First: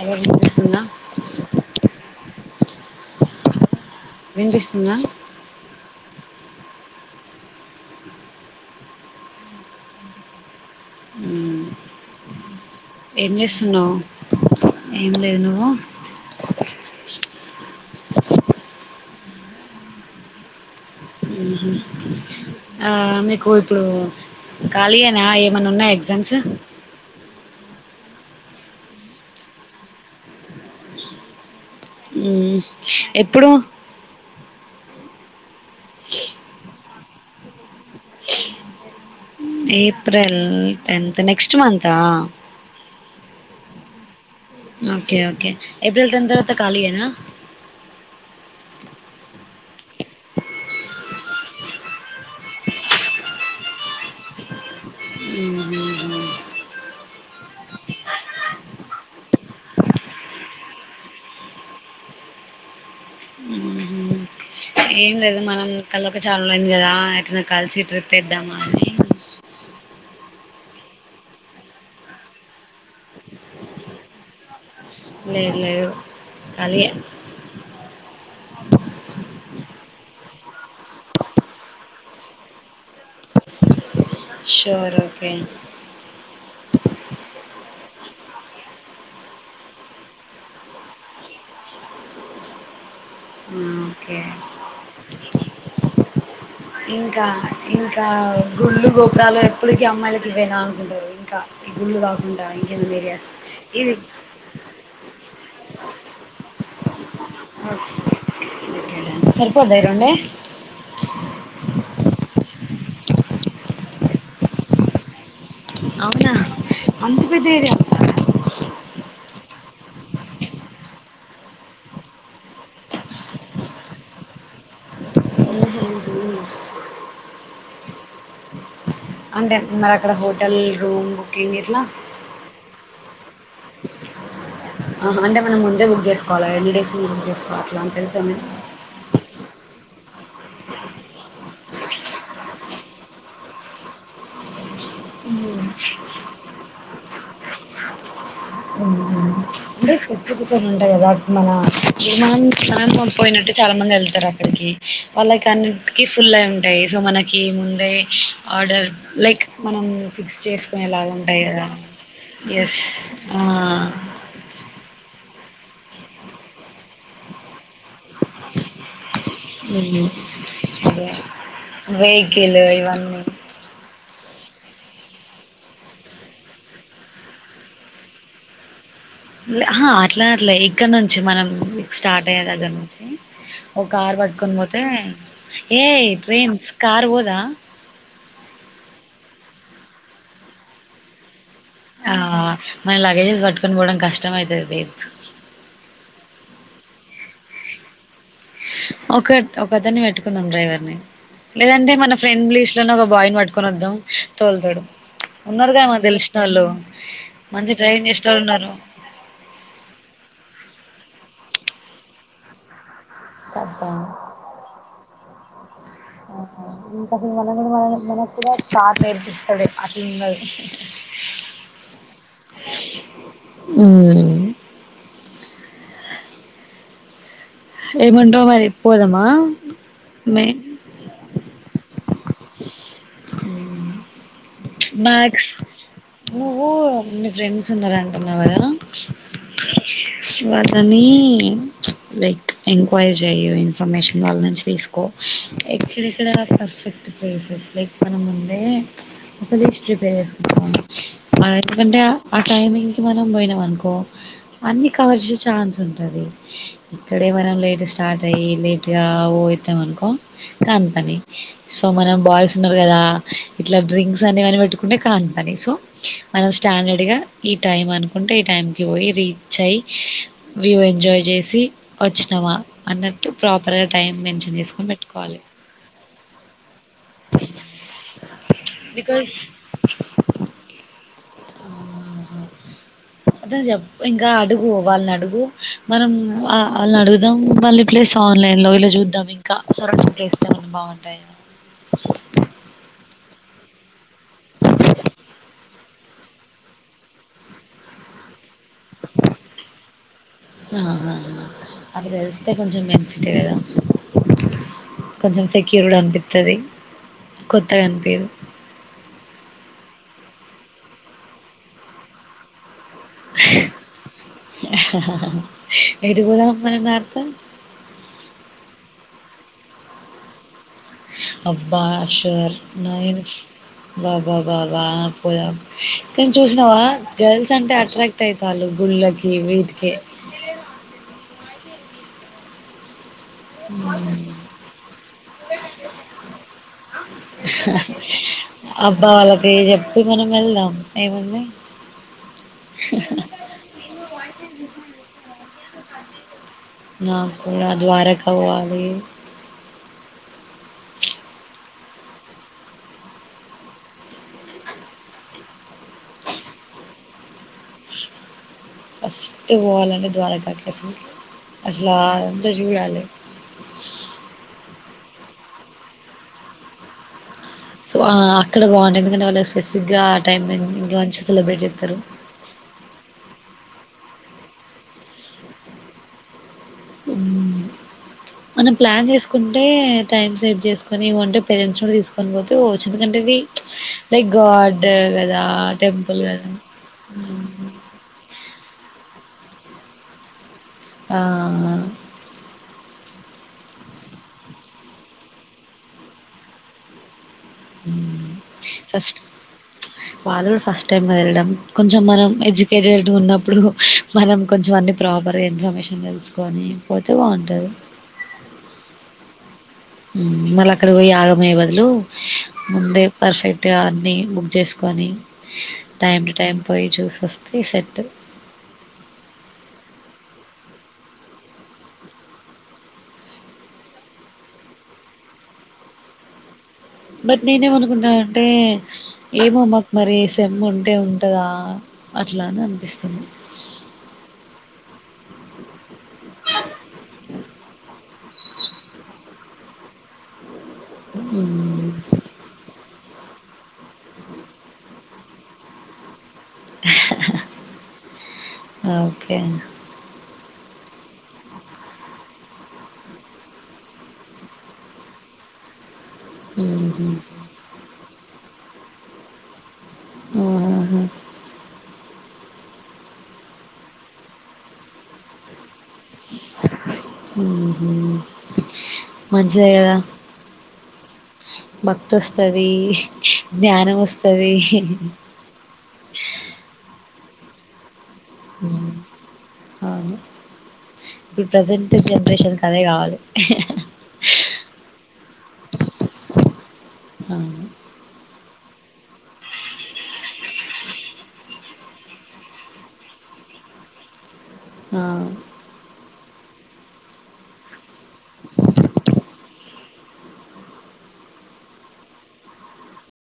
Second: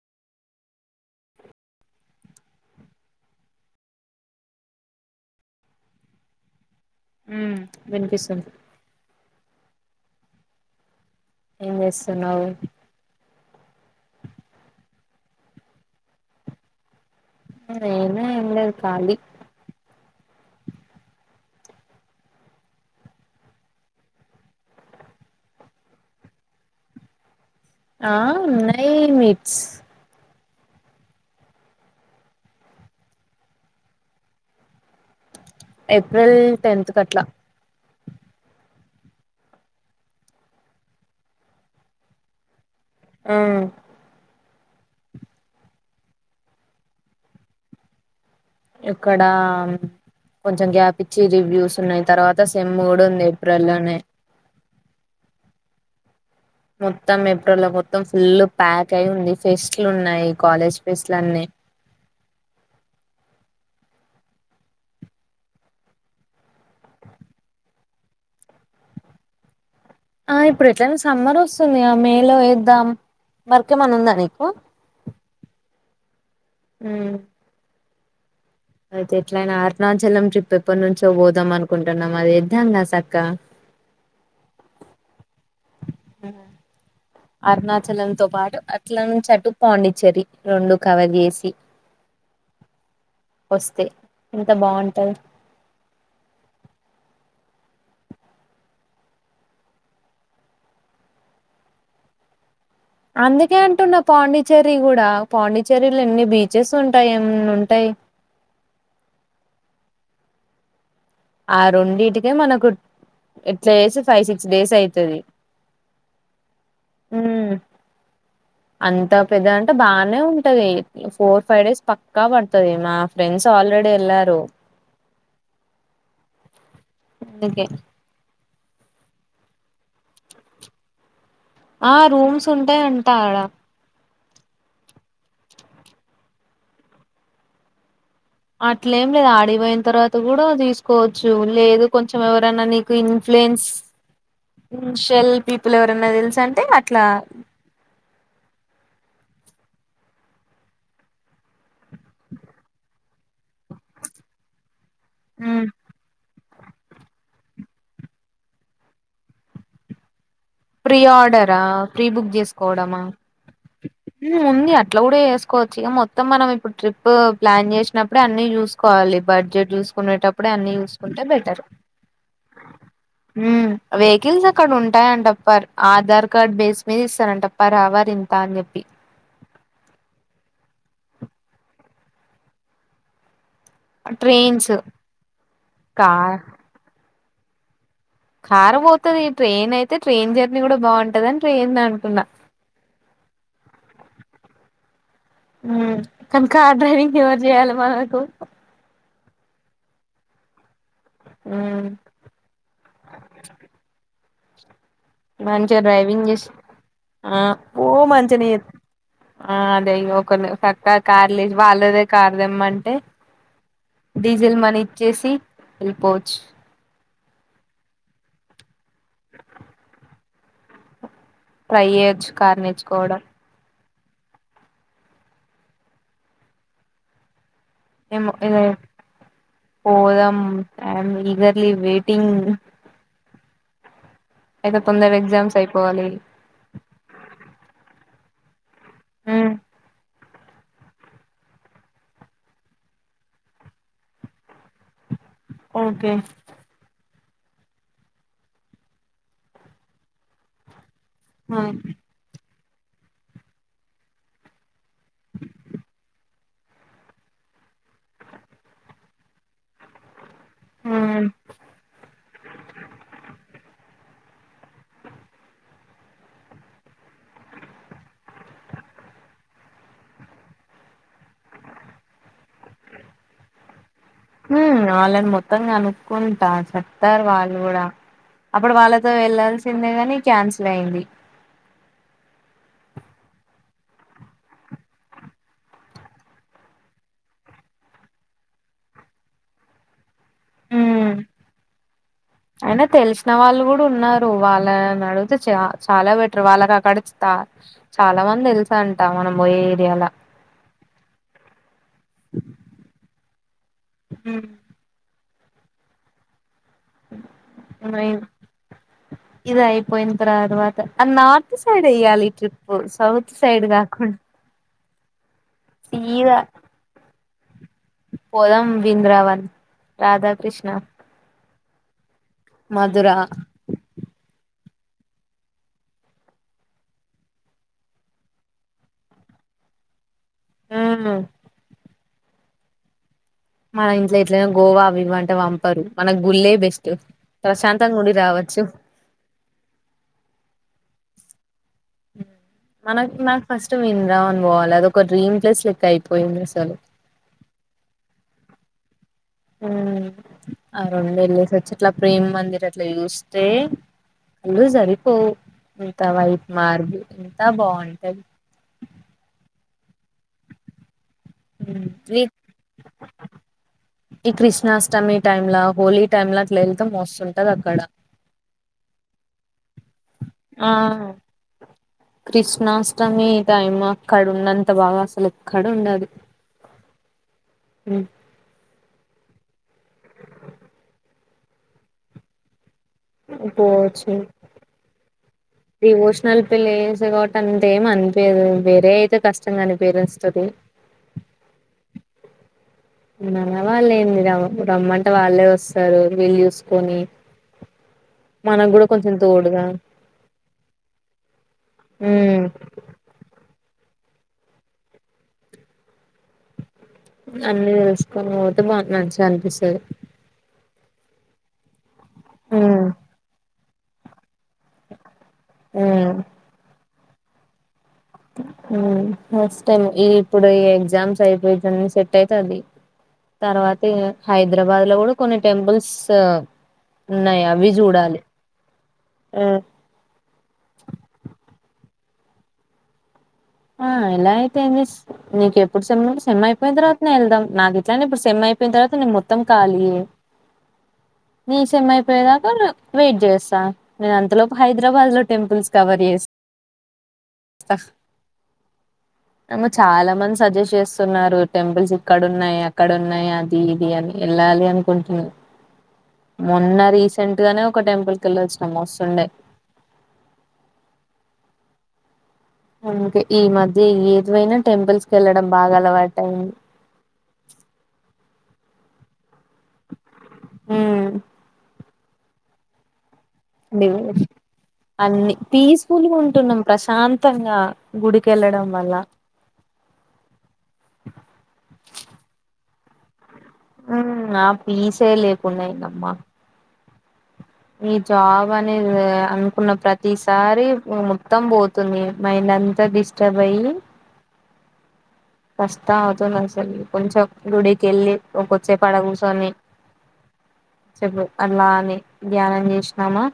ఎవరిచుపిస్తున్న వినిపిస్తుందా హ్మ్ వినిపిస్తుం మ్మ్. ఏం చేస్తున్నావ్ ఏం చేస్తున్నావ్ ఏం లేదు నువ్వు నేను ఏం లేదు కాళీ హ్మ్ హు ఆ మీకు ఇప్పుడు ఖాళీయేనా ఏమన్నా ఉన్నాయ ఎగ్జామ్స్ ఆ నై మీట్స్ హ్మ్ ఎప్పుడు ఏప్రిల్ టెన్త్ కట్లా ఏప్రిల్ టెన్త్ నెక్స్ట్ మంత్ ఆ అ ఓకే ఓకే ఎప్రిల్ టెన్త్ ఖాళీయేనా ఇక్కడ కొంచం గ్యాప్ ఇచ్చి రివ్యూస్ ఉన్నాయి తర్వాత సేమ్ కూడా ఉంది ఏప్రిల్ లో నే హ్మ్ హ్మ్ హు మొత్తం ఏప్రిల్ లో మొత్తం ఫుల్ ప్యాక్ అయి ఉంది ఫెస్ట్లు ఉన్నాయి కాలేజ్ ఫెస్ట్లన్ని మ్మ్. ఏం లేదు మనం కలవక చాలా రోజులు అయింది కదా ఎట్లన కలిసి ట్రిప్ ఏదమా అని ఇప్పుడు ఎట్లనా సమ్మర్ వస్తుంది మే లో వేద్దాం వరకేమన్నా ఉందా నీకు లే లే కలి ఉమ్ అయితే ఎట్ల అయినా అరుణాచలం ట్రిప్ ఎప్పటి నుంచో పోదాం అనుకుంటున్నాం అది ఇద్దాంంగా చక్కా ోర్ ఓకే అరుణాచలంతో చెరి రెండు కవ చేేసి ఓకే ఇంకా ఇంకా గుళ్ళు గోబరాలు ఎప్పటికి అమ్మాయిలకి ఇ పోయినా అనుకుంటారు ఇంకా గుళ్ళు తాకుంటా అందుకే అంటున్నా పాండిచ్చేరి కూడా పాండిచ్చేరిలో ఎన్ని బీచెస్ ంటాయి ఏమ ఉంటాయి ఎంతండే ఆ రెండిటికే మనకు ఎట్లా చేసి ఫైవ్ సిక్స్ డేస్ అవుతుది అవునా అంత పెద్దరి అంత పెద్ద అంటే బాగానే ఉంటది ఫోర్ ఫైవ్ డేస్ పక్కా పడుతుది మా ఫ్రెండ్స్ ఆల్రెడీ వెళ్లారు ఎందుకే అంటే మరి అక్కడ హోటల్ రూమ్ బుకింగ్ ఇట్లా ఆ రూమ్స్ ఉంటాయ అంటా ఆడ ఆ అంటే మనం ముందే బుక్ చేసుకోవాలి ఎన్ని డేస్ ముందు బుక్ చేసుకోవి అట్లా అ తెలుసు అట్లే ఏం లేదు ఆడిపోయిన తర్వాత కూడా తీసుకోవచ్చు లేదు కొంచెం ఎవరైనా నీకు ఇన్ఫ్లుయెన్స్ ఇన్షల్ పీపుల్ ఎవరన్న తెలుసు అంటే అట్లా అ అంటే స్ ఉంటాయి కదా మననం స్నానం పోయినట్టు చాలా మంది వెళ్తారు అక్కడికి వాళ్ళకని ఫుల్యి ఉంటాయి సో మనకి ముందే ఆర్డర్ లైక్ మనం ఫిక్స్ ప్రీ చేసుకునేలాగా ఉంటాయి ఆర్డరా కదా ప్రీ బుక్ ఎస్ చేసుకోవడమా ఉంది అట్లా కూడా వేసుకోవచ్చు ఇక మొత్తం మనం ఇప్పుడు ట్రిప్ ప్లాన్ చేసినప్పుడే అన్ని చూసుకోవాలి బడ్జెట్ చూసుకునేటప్పుడే అన్ని చూసుకుంటే బెటర్ వెేగి వెహకిల్ జ అక్కడ ఉంటాయంటప్ప ఆధార్ కార్డ్ బేస్ మీద ఇస్తారంటప్ప రావర్ ఇంత అని చెప్పి అట్లా అట్లే ఇక్కడ నుంచి మనం స్టార్ట్ అయ్య దగ్గర నుంచి ఓ కార్ పట్టుకని ట్రైన్స్ పోతే ఏ ట్రైన్స్ కార్ పోదా కారం పోతుంది ట్రైన్ అయితే ట్రైన్ జర్నీ కూడా బాగుంటదండి ఆ మన లగేజెస్ పట్టుకని పోవడం కష్టమ అవుతుది బీ కనుక డ్రైవింగ్ ఎవరు చేయాలి మనకు ఒక ఒక్కదన్నన్ని వెట్టుకుందం ్రైవర్ని లేదంటే మన ఫ్రెండ్ బంగ్లీష్ లోనే ఒక బాయ్ని పట్టుకొని వద్దాం తోలు తోడు ఉన్నారు మంచిగా కద మా డ్రైవింగ్ తెలిసిన చేసి వాళ్ళు ఆ మంచి ఓ ట్రైంగ్ చేస్తళ్ మంచినే ఉన్నారు ఆ అదే నక ఇ కార్ లేదు వాళ్ళదే కార్దమ్మంటే డీజిల్ మని ఇచ్చేసి వెళ్ళిపోవచ్చు కా ఫ మన మన మనకు కూడా చట్ నేర్పిస్తాడు అసలున్నది ట్రై చేయొచ్చు కార్ నేర్చుకోవడం ఉ ఏమంటావు ఇద మరి పోదామా? పోదాం మే ఈగర్లీ వెయిట్ తన్ మ్యాక్స్ ఎగ్జామ్స్ అయిపోవాలి నువ్వు మీ ఫ్రెండ్స్ ఉన్నంటున్నావు కదా ఉమ్ వాతని లైక్ ఎంక్వైరీ చెయ ఇన్ఫర్మేషన్ వాళ్ళ నుంచి తీసుకో ఓకే ఎక్కడెక్కడ పర్ఫెక్ట్ ప్లేసెస్ లైక్ మనం ముందే అ తె ప్రిపేర్ చేసుకున్నాను మాది ఆ ఎట్లుందంటే అ టైమింగ్కి మనం పోయినాం అనుకో అన్ని కవర్ ఛాన్స్ ఉంటది ఇక్కడే మనం లేట్ స్టార్ట్ అయ్యి లేట్ గావు పోతాం అనుకో కాని పని ఉమ్ సో మనం బాయ్స్ ఉన్నారు కదా ఇట్లా డ్రింక్ అని పెట్టుకుంటే కాపని సో మనం స్టాండర్డ్ గా ఈ టైం అనుకుంటే ఈ టైం కి పోయి ఇ చేయ్ ఎంజాయ్ చేసి వచ్చినామా అన్నట్టు ప్రాపర్ గా ఉ వాళ్ళని మొత్తంగా అనుక్కుంటా చెప్తారు వాళ్ళు కూడా అప్పుడు వాళ్ళతో బికాస్ వెళ్లాల్సిందే గాని క్యాన్సిల్ అయింది ఆ అదే చెప్ప ఇంకా అడుగు వాళ్ళని అడుగు మనం వాళ్ళని అడుగుదాం మళ్ళ ప్లేస్ ఆన్లైన్ లో ఇలా చూద్దాం ఇంకా సరంగ్ ఉ అయినా తెలిసిన వాళ్ళు కూ డు ఉన్నారు వాళ్ళని అడిగితే చ చాలా బెటర్ వాళ్ళకి అక్కడ చాలా మంది తెలు అంటా మనం పోయే ఏరియాల ఆ అట్ట తెలిస్తే కొంచెం బెనిఫిటె కదా ఉమ్ కొంచెం సెక్యూర్ గా అనిపిస్తది ఇది అయిపోయి తరువాత వాత ఆ నార్త్ సైడ్ ఎయ్యాలి ట్రిప్ సౌత్ సైడ్ కాకున్ ఎటు సీగా పోదాం మనం నార్త పోదం వింద్రావన్ రాధాకృష్ణ అబ్బా అషర్ మధుర నాయిన్స్ బ బా బాబా పోదాం కానీ చూసినావా గర్ల్స్ అంటే అట్రాక్ట్ అయిత గుళ్ళకి ఈ వీట్కి ఆ మన ఇంట్లో హ్మ్. ఎట్లయినా గోవావి ఇవ్వంటే పంపరు మనకు గుళ్లే బెస్ట్ ప్రశాంతంగా ఉండి రావ అబ్బా వాళ్ళకి చెప్పి మనం వెళ్దాం ఏముంది మనకి నాకు ఫస్ట్ వినరాం అని పోవాలి అద ఒక డ్రీమ్ ప్లేస్ లెక్క అయిపోయింది అసలు ఆ నా ద్వారక పోవాలి ఉ ఆ రెండు వెళ్ళేసిచ్చిట్లా ప్రేమ్ మందిర్ అట్లా చూస్తే అల్లు సరిపోవు ఇంత వైట్ మార్బుల్ బాగుంటది ఫస్ట్ పోవాలండి ద్వారకాకి అసలు అదంతా చూడాలి. ఈ కృష్ణాష్టమీ టైమ్లా హోలీ టైమ్ లా అట్లా వెళ్తే మస్త్ ఉన్ సో ఆ అక్కడ బాగుంటాయి ఎందుకంటే వాళ్ళ స్పెసిఫిక్ గా ఆ కృష్ణాష్టమి టైమా అక్కడ ఉన్నంత బాగా అసలు ఎక్కడ ఉండదు హ్మ్. మనం ప్లాన్ చేసుకుంటే టైం సేవ్ చేసుకొని ఇ్వంటే పేరెంట్స్ కూడా తీసుకొని పోతే ఎందుకంటేది పోవచ్చు లైక్ గాడ్ కదా టెంపుల్ డివోషనల్ కదా. పిళ్లి వ కాబట్టి అంతేమి అనిపియదు వేరే అయితే కష్టంగా అనిపియదు పేరెంట్స్ తోటి ఆ మన వాళ్ళు ఏందిరా రమ్మంటే వాళ్ళే వస్తారు వీలు చూసుకొని హ్మ్. మనకు కూడా కొంచెం ఫస్ట్ తోడుగా వాళ్ళు కూడా ఫస్ట్ టైమ్ కదా వెళ్ళడం కొంచెం మనం ఎడ్యుకేటెడ్ ఉన్నప్పుడు మనం కొంచెం అన్ని ప్రాపర్ ఇన్ఫర్మేషన్ తెలుసుకొని పోతే బావుంటది. అన్నీ తెలుసుకొని పోతే బా మంచిగా అనిపిస్తుది ఉమ్ మళ్ళ అక్కడ పోయి ఆగమయ్యే బదులు ముందే పర్ఫెక్ట్ గా అన్ని ఉ చేసుకొని టైం టు టైం పోయి చూసి వస్తే సెట్ ఉ ఫస్ట్ టైమ్ ఇ ఇప్పుడు ఈ ఎగ్జామ్స్ అయిపోతనే సెట్ అయితది తర్వాత హైదరాబాద్ లో కూడా కొన్ని టెంపుల్స్ బట్ ఉన్నాయి అవి చూడాలి నేనేమనుకుంటన్నానంటే ఏమో మాకు మరి సేమ్ ఉంటే ఉంటదా అట్లా అని అనిపిస్తుంది ఆ ఇలా అయితే ఏందిస్ నీకు ఎప్పుడు సేమ్ సేమ్ అయిపోయిన తర్వాత నే వెళ్దాం నాకు ఇట్లానే ఇప్పుడు సెమై అయిపోయిన తర్వాత నిన్ మొత్తం కాలియే నీ హ్మ్. సెమైపోయేదాకా వెయిట్ చేస్తా నేను అంతలోపు హైదరాబాద్ లో టెంపుల్స్ కవర్ చేస్ త ఓకే మంది సజెస్ట్ చేస్తున్నారు టెంపుల్స్ ఇక్కడ ఉన్నాయ్ అక్కడ ఉన్నాయ్ అది ఇది అని వెళ్ళాలి అనుకుంటున్నా మొన్న హుహు. రీసెంట్ గానే ఒక టెంపుల్ కెలోచ్చిన మస్తుండే మ్ మ్ హు అందుకే ఈ మధ్య ఏదవైనా టెంపుల్స్ కేళ్లడం బాగా అలవాటు అయింది మ్ హు మంచిదే కదా ఉమ్ భక్తి వస్తది అన్ని పీస్ఫుల్గా ఉంటున్నాం ప్రశాంతంగా గుడికెళ్ళడం హు మ్ వల్ల అవును ప్రెసెంట్ జెనరేషన్ అదే కావాలి హుమ్ ఆ పీసే లేకుండేయిందమ్మ ఆ ఈ జాబ్ అనేది అనుకున్న ప్రతిసారి మొత్తం పోతుంది మై అంత డిస్టర్బ్ అయి ఆ కష్టం అవుతుంది అసలు కొంచెం గుడికేళ్ళి ఓ కొసేపడ కూర్చొని చెప్పు అలాని ధ్యానం చేసినామా